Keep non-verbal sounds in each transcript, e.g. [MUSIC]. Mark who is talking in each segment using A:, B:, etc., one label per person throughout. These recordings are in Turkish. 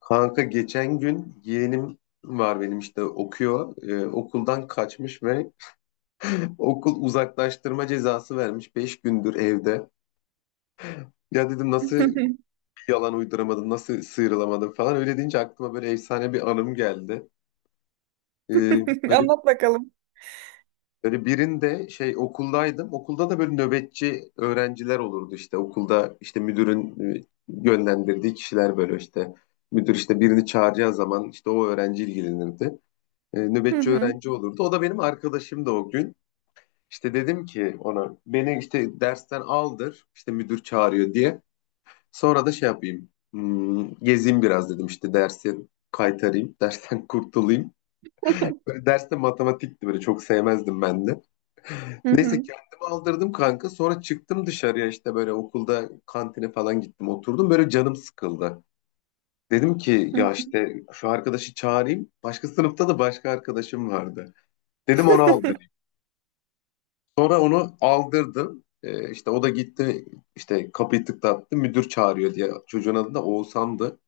A: Kanka geçen gün yeğenim var benim işte okuyor. Okuldan kaçmış ve [LAUGHS] okul uzaklaştırma cezası vermiş. 5 gündür evde. Ya dedim nasıl bir
B: [LAUGHS]
A: yalan uyduramadım, nasıl sıyrılamadım falan. Öyle deyince aklıma böyle efsane bir anım geldi. Ee, böyle,
B: Anlat bakalım.
A: böyle birinde şey okuldaydım. Okulda da böyle nöbetçi öğrenciler olurdu işte. Okulda işte müdürün yönlendirdiği kişiler böyle işte. Müdür işte birini çağıracağı zaman işte o öğrenci ilgilenirdi. Nöbetçi
B: hı.
A: öğrenci olurdu. O da benim arkadaşımdı o gün. İşte dedim ki ona beni işte dersten aldır işte müdür çağırıyor diye. Sonra da şey yapayım, gezeyim biraz dedim işte dersi kaytarayım, [LAUGHS] dersten kurtulayım. Böyle derste matematikti, böyle çok sevmezdim ben de.
B: Hı
A: Neyse
B: hı.
A: kendimi aldırdım kanka, sonra çıktım dışarıya, işte böyle okulda kantine falan gittim, oturdum, böyle canım sıkıldı. Dedim ki
B: Hı hı.
A: ya işte şu arkadaşı çağırayım. Başka sınıfta da başka arkadaşım vardı. Dedim onu aldır. Sonra onu aldırdım. İşte o da gitti, işte kapıyı tıklattı müdür çağırıyor diye. Çocuğun adı da Oğuzhan'dı.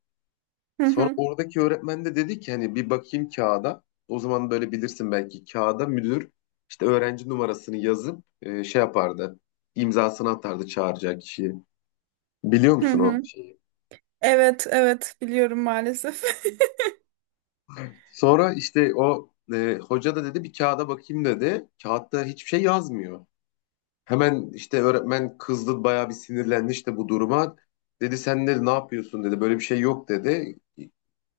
B: Hı
A: Sonra
B: hı.
A: oradaki öğretmen de dedi ki hani bir bakayım kağıda. O zaman böyle bilirsin, belki kağıda müdür işte öğrenci numarasını yazıp şey yapardı. İmzasını atardı çağıracak kişiyi. Biliyor
B: Hı
A: musun o
B: hı.
A: şeyi?
B: Evet, evet biliyorum maalesef. [LAUGHS]
A: Sonra işte o hoca da dedi bir kağıda bakayım dedi. Kağıtta hiçbir şey yazmıyor. Hemen işte öğretmen kızdı, bayağı bir sinirlendi işte bu duruma. Dedi sen dedi ne yapıyorsun dedi, böyle bir şey yok dedi.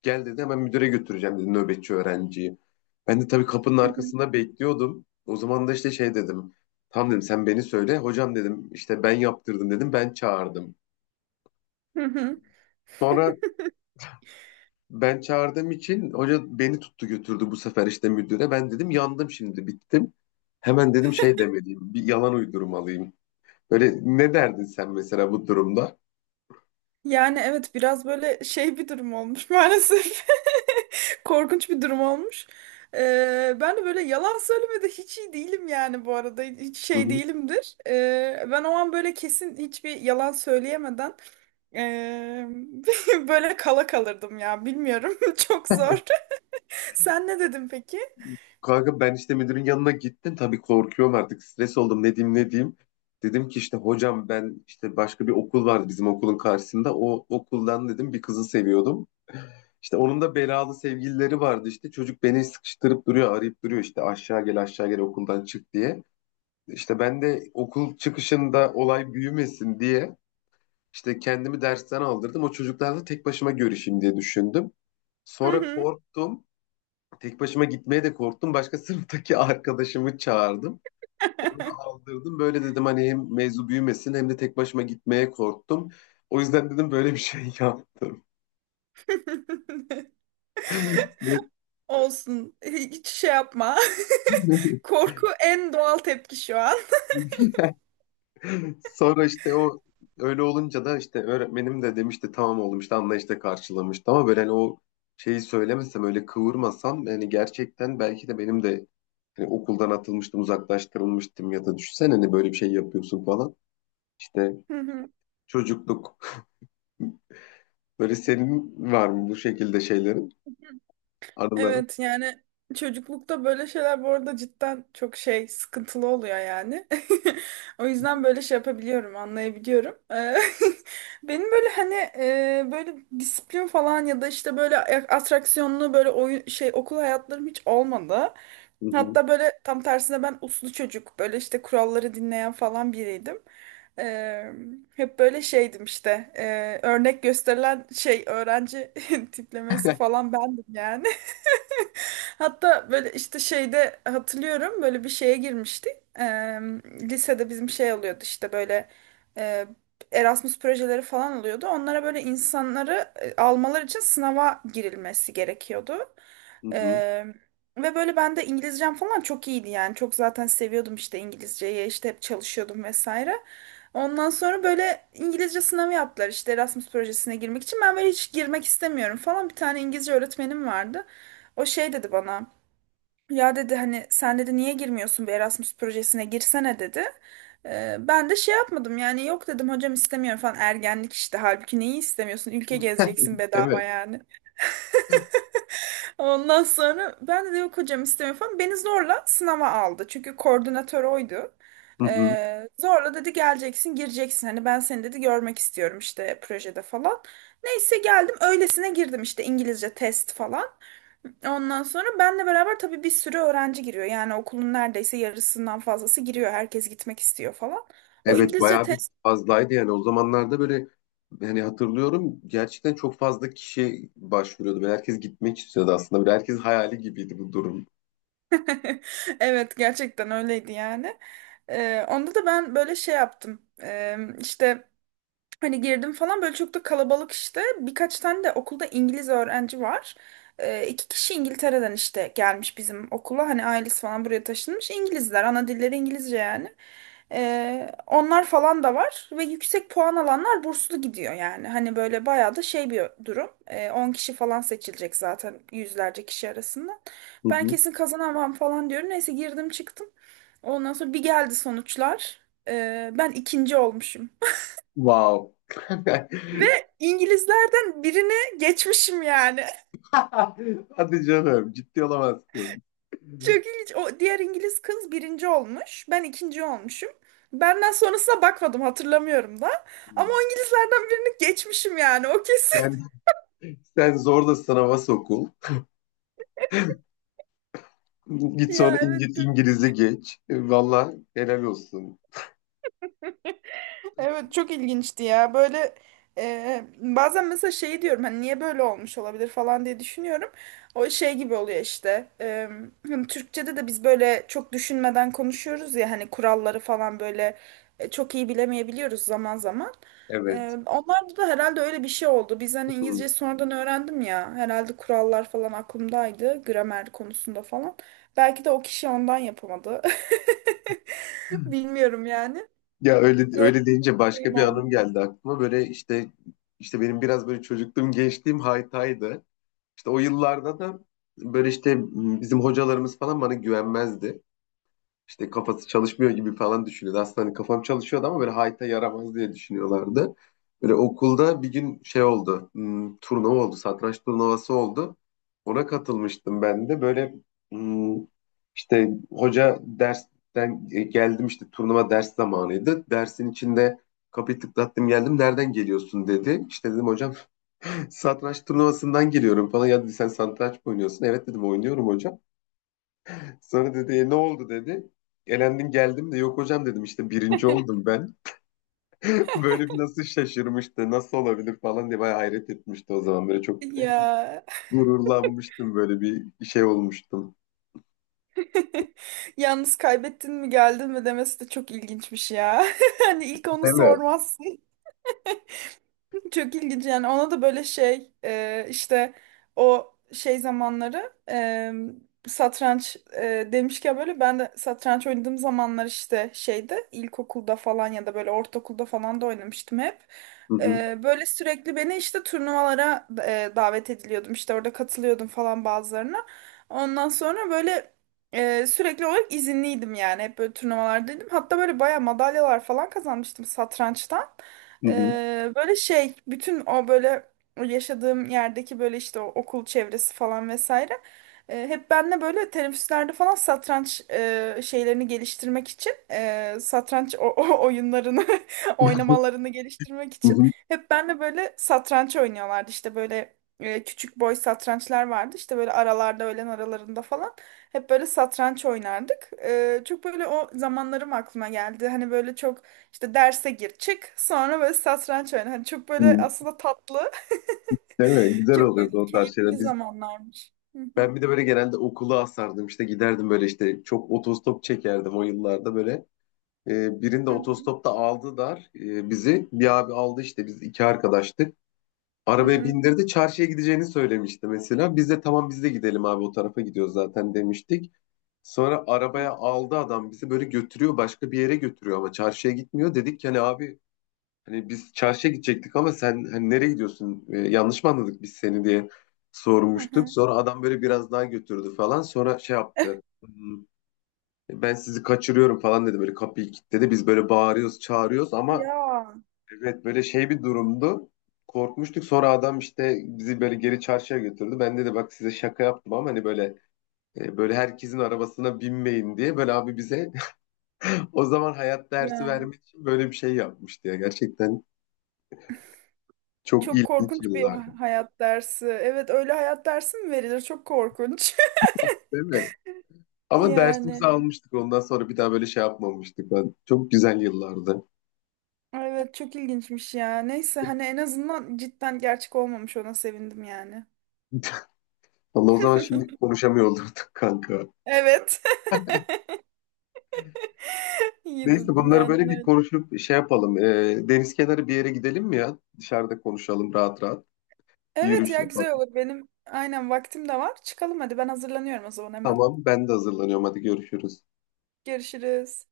A: Gel dedi, hemen müdüre götüreceğim dedi nöbetçi öğrenciyi. Ben de tabii kapının
B: Hı hı.
A: arkasında bekliyordum. O zaman da işte şey dedim. Tamam dedim, sen beni söyle. Hocam dedim işte ben yaptırdım dedim, ben çağırdım.
B: Hı hı.
A: Sonra ben çağırdığım için hoca beni tuttu, götürdü bu sefer işte müdüre. Ben dedim yandım şimdi, bittim. Hemen dedim şey demeliyim, bir yalan uydurmalıyım. Böyle ne derdin sen mesela bu durumda?
B: Yani evet biraz böyle şey bir durum olmuş maalesef. [LAUGHS] Korkunç bir durum olmuş. Ben de böyle yalan söylemede hiç iyi değilim yani bu arada. Hiç
A: Hı
B: şey
A: hı.
B: değilimdir. Ben o an böyle kesin hiçbir yalan söyleyemeden ee, [LAUGHS] böyle kala kalırdım ya. Bilmiyorum. [LAUGHS] Çok zor. Sen ne dedin peki?
A: Kanka ben işte müdürün yanına gittim. Tabii korkuyorum artık. Stres oldum. Ne diyeyim ne diyeyim. Dedim ki işte hocam, ben işte başka bir okul vardı bizim okulun karşısında. O okuldan dedim bir kızı seviyordum. İşte onun da belalı sevgilileri vardı işte. Çocuk beni sıkıştırıp duruyor, arayıp duruyor işte aşağı gel aşağı gel okuldan çık diye. İşte ben de okul çıkışında olay büyümesin diye işte kendimi dersten aldırdım. O çocuklarla tek başıma görüşeyim diye düşündüm.
B: Hı
A: Sonra
B: hı.
A: korktum. Tek başıma gitmeye de korktum. Başka [LAUGHS] sınıftaki arkadaşımı çağırdım. Onu da aldırdım. Böyle dedim hani hem mevzu büyümesin, hem de tek başıma gitmeye korktum. O yüzden dedim böyle bir şey yaptım.
B: [LAUGHS]
A: Ve
B: Olsun. Hiç şey yapma.
A: [LAUGHS]
B: [LAUGHS] Korku en doğal tepki şu an.
A: sonra işte o öyle olunca da işte öğretmenim de demişti tamam oğlum işte, anlayışla karşılamıştı, ama böyle hani o şeyi söylemesem, öyle kıvırmasam yani, gerçekten belki de benim de hani okuldan atılmıştım, uzaklaştırılmıştım, ya da düşünsene hani böyle bir şey yapıyorsun falan. İşte
B: [LAUGHS] Hı hı.
A: çocukluk. Böyle senin var mı bu şekilde şeylerin, anıların?
B: Evet yani çocuklukta böyle şeyler bu arada cidden çok şey sıkıntılı oluyor yani. [LAUGHS] O yüzden böyle şey yapabiliyorum, anlayabiliyorum. [LAUGHS] Benim böyle hani böyle disiplin falan ya da işte böyle atraksiyonlu böyle oyun şey okul hayatlarım hiç olmadı.
A: Hı hı,
B: Hatta böyle tam tersine ben uslu çocuk böyle işte kuralları dinleyen falan biriydim. Eee, Hep böyle şeydim işte örnek gösterilen şey öğrenci [LAUGHS] tiplemesi falan bendim yani. Hatta böyle işte şeyde hatırlıyorum böyle bir şeye girmiştik. Eee, Lisede bizim şey oluyordu işte böyle eee, Erasmus projeleri falan oluyordu. Onlara böyle insanları almalar için sınava girilmesi gerekiyordu.
A: hı hı.
B: Eee, Ve böyle ben de İngilizcem falan çok iyiydi yani. Çok zaten seviyordum işte İngilizceyi işte hep çalışıyordum vesaire. Ondan sonra böyle İngilizce sınavı yaptılar işte Erasmus projesine girmek için. Ben böyle hiç girmek istemiyorum falan. Bir tane İngilizce öğretmenim vardı. O şey dedi bana. Ya dedi hani sen dedi niye girmiyorsun bir Erasmus projesine girsene dedi. Ben de şey yapmadım yani yok dedim hocam istemiyorum falan ergenlik işte halbuki neyi istemiyorsun ülke gezeceksin
A: [LAUGHS] Evet.
B: bedava yani. [LAUGHS] Ondan sonra ben de yok hocam istemiyorum falan beni zorla sınava aldı çünkü koordinatör oydu.
A: Hı hı.
B: Zorla dedi geleceksin gireceksin hani ben seni dedi görmek istiyorum işte projede falan. Neyse geldim öylesine girdim işte İngilizce test falan. Ondan sonra benle beraber tabii bir sürü öğrenci giriyor. Yani okulun neredeyse yarısından fazlası giriyor. Herkes gitmek istiyor falan. O
A: Evet,
B: İngilizce
A: bayağı bir
B: test
A: fazlaydı yani o zamanlarda böyle, hani hatırlıyorum gerçekten çok fazla kişi başvuruyordu ve herkes gitmek istiyordu aslında. Böyle herkes hayali gibiydi bu durum.
B: [LAUGHS] evet gerçekten öyleydi yani. Onda da ben böyle şey yaptım. İşte hani girdim falan böyle çok da kalabalık işte. Birkaç tane de okulda İngiliz öğrenci var. İki kişi İngiltere'den işte gelmiş bizim okula. Hani ailesi falan buraya taşınmış. İngilizler. Ana dilleri İngilizce yani. Onlar falan da var. Ve yüksek puan alanlar burslu gidiyor yani. Hani böyle bayağı da şey bir durum. 10 kişi falan seçilecek zaten yüzlerce kişi arasından.
A: Hı
B: Ben
A: hı.
B: kesin kazanamam falan diyorum. Neyse girdim çıktım. Ondan sonra bir geldi sonuçlar. Ben ikinci olmuşum.
A: Wow. [LAUGHS]
B: Ve İngilizlerden birine geçmişim yani. [LAUGHS]
A: Hadi canım, ciddi olamazsın.
B: Çok ilginç. O diğer İngiliz kız birinci olmuş. Ben ikinci olmuşum. Benden sonrasına bakmadım hatırlamıyorum da. Ama o İngilizlerden birini geçmişim yani o kesin.
A: Sen,
B: [LAUGHS]
A: sen zorla sınava sokul. Git sonra
B: Ya evet çok
A: İngilizce geç. Valla helal olsun.
B: evet çok ilginçti ya. Böyle bazen mesela şey diyorum hani niye böyle olmuş olabilir falan diye düşünüyorum. O şey gibi oluyor işte. Hani Türkçe'de de biz böyle çok düşünmeden konuşuyoruz ya hani kuralları falan böyle çok iyi bilemeyebiliyoruz zaman zaman. E,
A: Evet.
B: Onlarda da herhalde öyle bir şey oldu. Biz hani
A: Hı.
B: İngilizce sonradan öğrendim ya. Herhalde kurallar falan aklımdaydı. Gramer konusunda falan. Belki de o kişi ondan yapamadı. [LAUGHS] Bilmiyorum yani.
A: Ya öyle
B: Öyle
A: öyle deyince
B: bir şeyim
A: başka bir
B: olmuş.
A: anım geldi aklıma. Böyle işte benim biraz böyle çocukluğum gençliğim haytaydı. İşte o yıllarda da böyle işte bizim hocalarımız falan bana güvenmezdi, işte kafası çalışmıyor gibi falan düşünüyordu. Aslında hani kafam çalışıyordu ama böyle hayta yaramaz diye düşünüyorlardı. Böyle okulda bir gün şey oldu. Turnuva oldu. Satranç turnuvası oldu. Ona katılmıştım ben de. Böyle hmm, işte hoca dersten geldim, işte turnuva ders zamanıydı. Dersin içinde kapıyı tıklattım geldim. Nereden geliyorsun dedi. İşte dedim hocam, [LAUGHS] satranç turnuvasından geliyorum falan. Ya dedi sen satranç mı oynuyorsun? Evet dedim, oynuyorum hocam. Sonra dedi E, ne oldu dedi. Elendin geldim de, yok hocam dedim işte birinci oldum ben. [LAUGHS] Böyle bir nasıl şaşırmıştı, nasıl olabilir falan diye bayağı hayret etmişti o zaman. Böyle çok
B: Ya
A: gururlanmıştım, böyle bir şey olmuştum.
B: [LAUGHS] yalnız kaybettin mi geldin mi demesi de çok ilginçmiş ya. [LAUGHS] Hani ilk onu
A: Evet.
B: sormazsın. Çok ilginç yani ona da böyle şey işte o şey zamanları satranç demişken böyle ben de satranç oynadığım zamanlar işte şeyde ilkokulda falan ya da böyle ortaokulda falan da oynamıştım hep.
A: Hı hı,
B: Böyle sürekli beni işte turnuvalara davet ediliyordum işte orada katılıyordum falan bazılarına. Ondan sonra böyle sürekli olarak izinliydim yani hep böyle turnuvalardaydım. Hatta böyle baya madalyalar falan kazanmıştım satrançtan.
A: hı hı,
B: Böyle şey bütün o böyle yaşadığım yerdeki böyle işte o okul çevresi falan vesaire hep benle böyle teneffüslerde falan satranç şeylerini geliştirmek için satranç o oyunlarını [LAUGHS] oynamalarını geliştirmek
A: hı
B: için
A: hı,
B: hep benle böyle satranç oynuyorlardı işte böyle küçük boy satrançlar vardı işte böyle aralarda öğlen aralarında falan hep böyle satranç oynardık. Çok böyle o zamanlarım aklıma geldi hani böyle çok işte derse gir çık sonra böyle satranç oyna. Hani çok böyle
A: hı.
B: aslında tatlı. [LAUGHS]
A: Değil mi? Güzel
B: Çok böyle
A: oluyordu o tarz şeyler.
B: keyifli zamanlarmış. Hı,
A: Ben bir de böyle genelde okulu asardım, işte giderdim, böyle işte çok otostop çekerdim o yıllarda böyle. Birinde
B: hı
A: otostopta aldı bizi. Bir abi aldı, işte biz iki arkadaştık.
B: hı,
A: Arabaya
B: hı
A: bindirdi. Çarşıya gideceğini söylemişti mesela. Biz de tamam, biz de gidelim abi, o tarafa gidiyoruz zaten demiştik. Sonra
B: hı,
A: arabaya aldı adam bizi, böyle götürüyor, başka bir yere götürüyor ama çarşıya gitmiyor. Dedik ki hani abi, hani biz çarşıya gidecektik ama sen hani nereye gidiyorsun? Yanlış mı anladık biz seni diye
B: hı
A: sormuştuk.
B: hı.
A: Sonra adam böyle biraz daha götürdü falan. Sonra şey yaptı.
B: [LAUGHS]
A: Ben sizi kaçırıyorum falan dedi, böyle kapıyı kilitledi. Biz böyle bağırıyoruz, çağırıyoruz ama.
B: Ya
A: Evet böyle şey bir durumdu. Korkmuştuk, sonra adam işte bizi böyle geri çarşıya götürdü. Ben dedi bak size şaka yaptım ama hani böyle böyle herkesin arabasına binmeyin diye, böyle abi bize [LAUGHS] o zaman hayat dersi
B: ya,
A: vermek için böyle bir şey yapmıştı ya. Gerçekten çok
B: çok
A: ilginç
B: korkunç bir
A: yıllar.
B: ha- hayat dersi. Evet öyle hayat dersi mi verilir? Çok korkunç. [LAUGHS]
A: Değil mi? Ama dersimizi
B: Yani
A: almıştık, ondan sonra bir daha böyle şey yapmamıştık. Çok güzel yıllardı.
B: evet çok ilginçmiş ya. Neyse hani en azından cidden gerçek olmamış ona sevindim yani.
A: [LAUGHS] Vallahi o zaman şimdi
B: [LAUGHS]
A: konuşamıyor olurduk [LAUGHS] kanka.
B: Evet. [LAUGHS] İyi
A: Neyse
B: dedin
A: bunları
B: aynen
A: böyle bir
B: öyle.
A: konuşup şey yapalım. Deniz kenarı bir yere gidelim mi ya? Dışarıda konuşalım rahat rahat. Bir
B: Evet
A: yürüyüş
B: ya
A: yapalım.
B: güzel olur. Benim aynen vaktim de var. Çıkalım hadi ben hazırlanıyorum o zaman hemen.
A: Tamam, ben de hazırlanıyorum. Hadi görüşürüz.
B: Görüşürüz.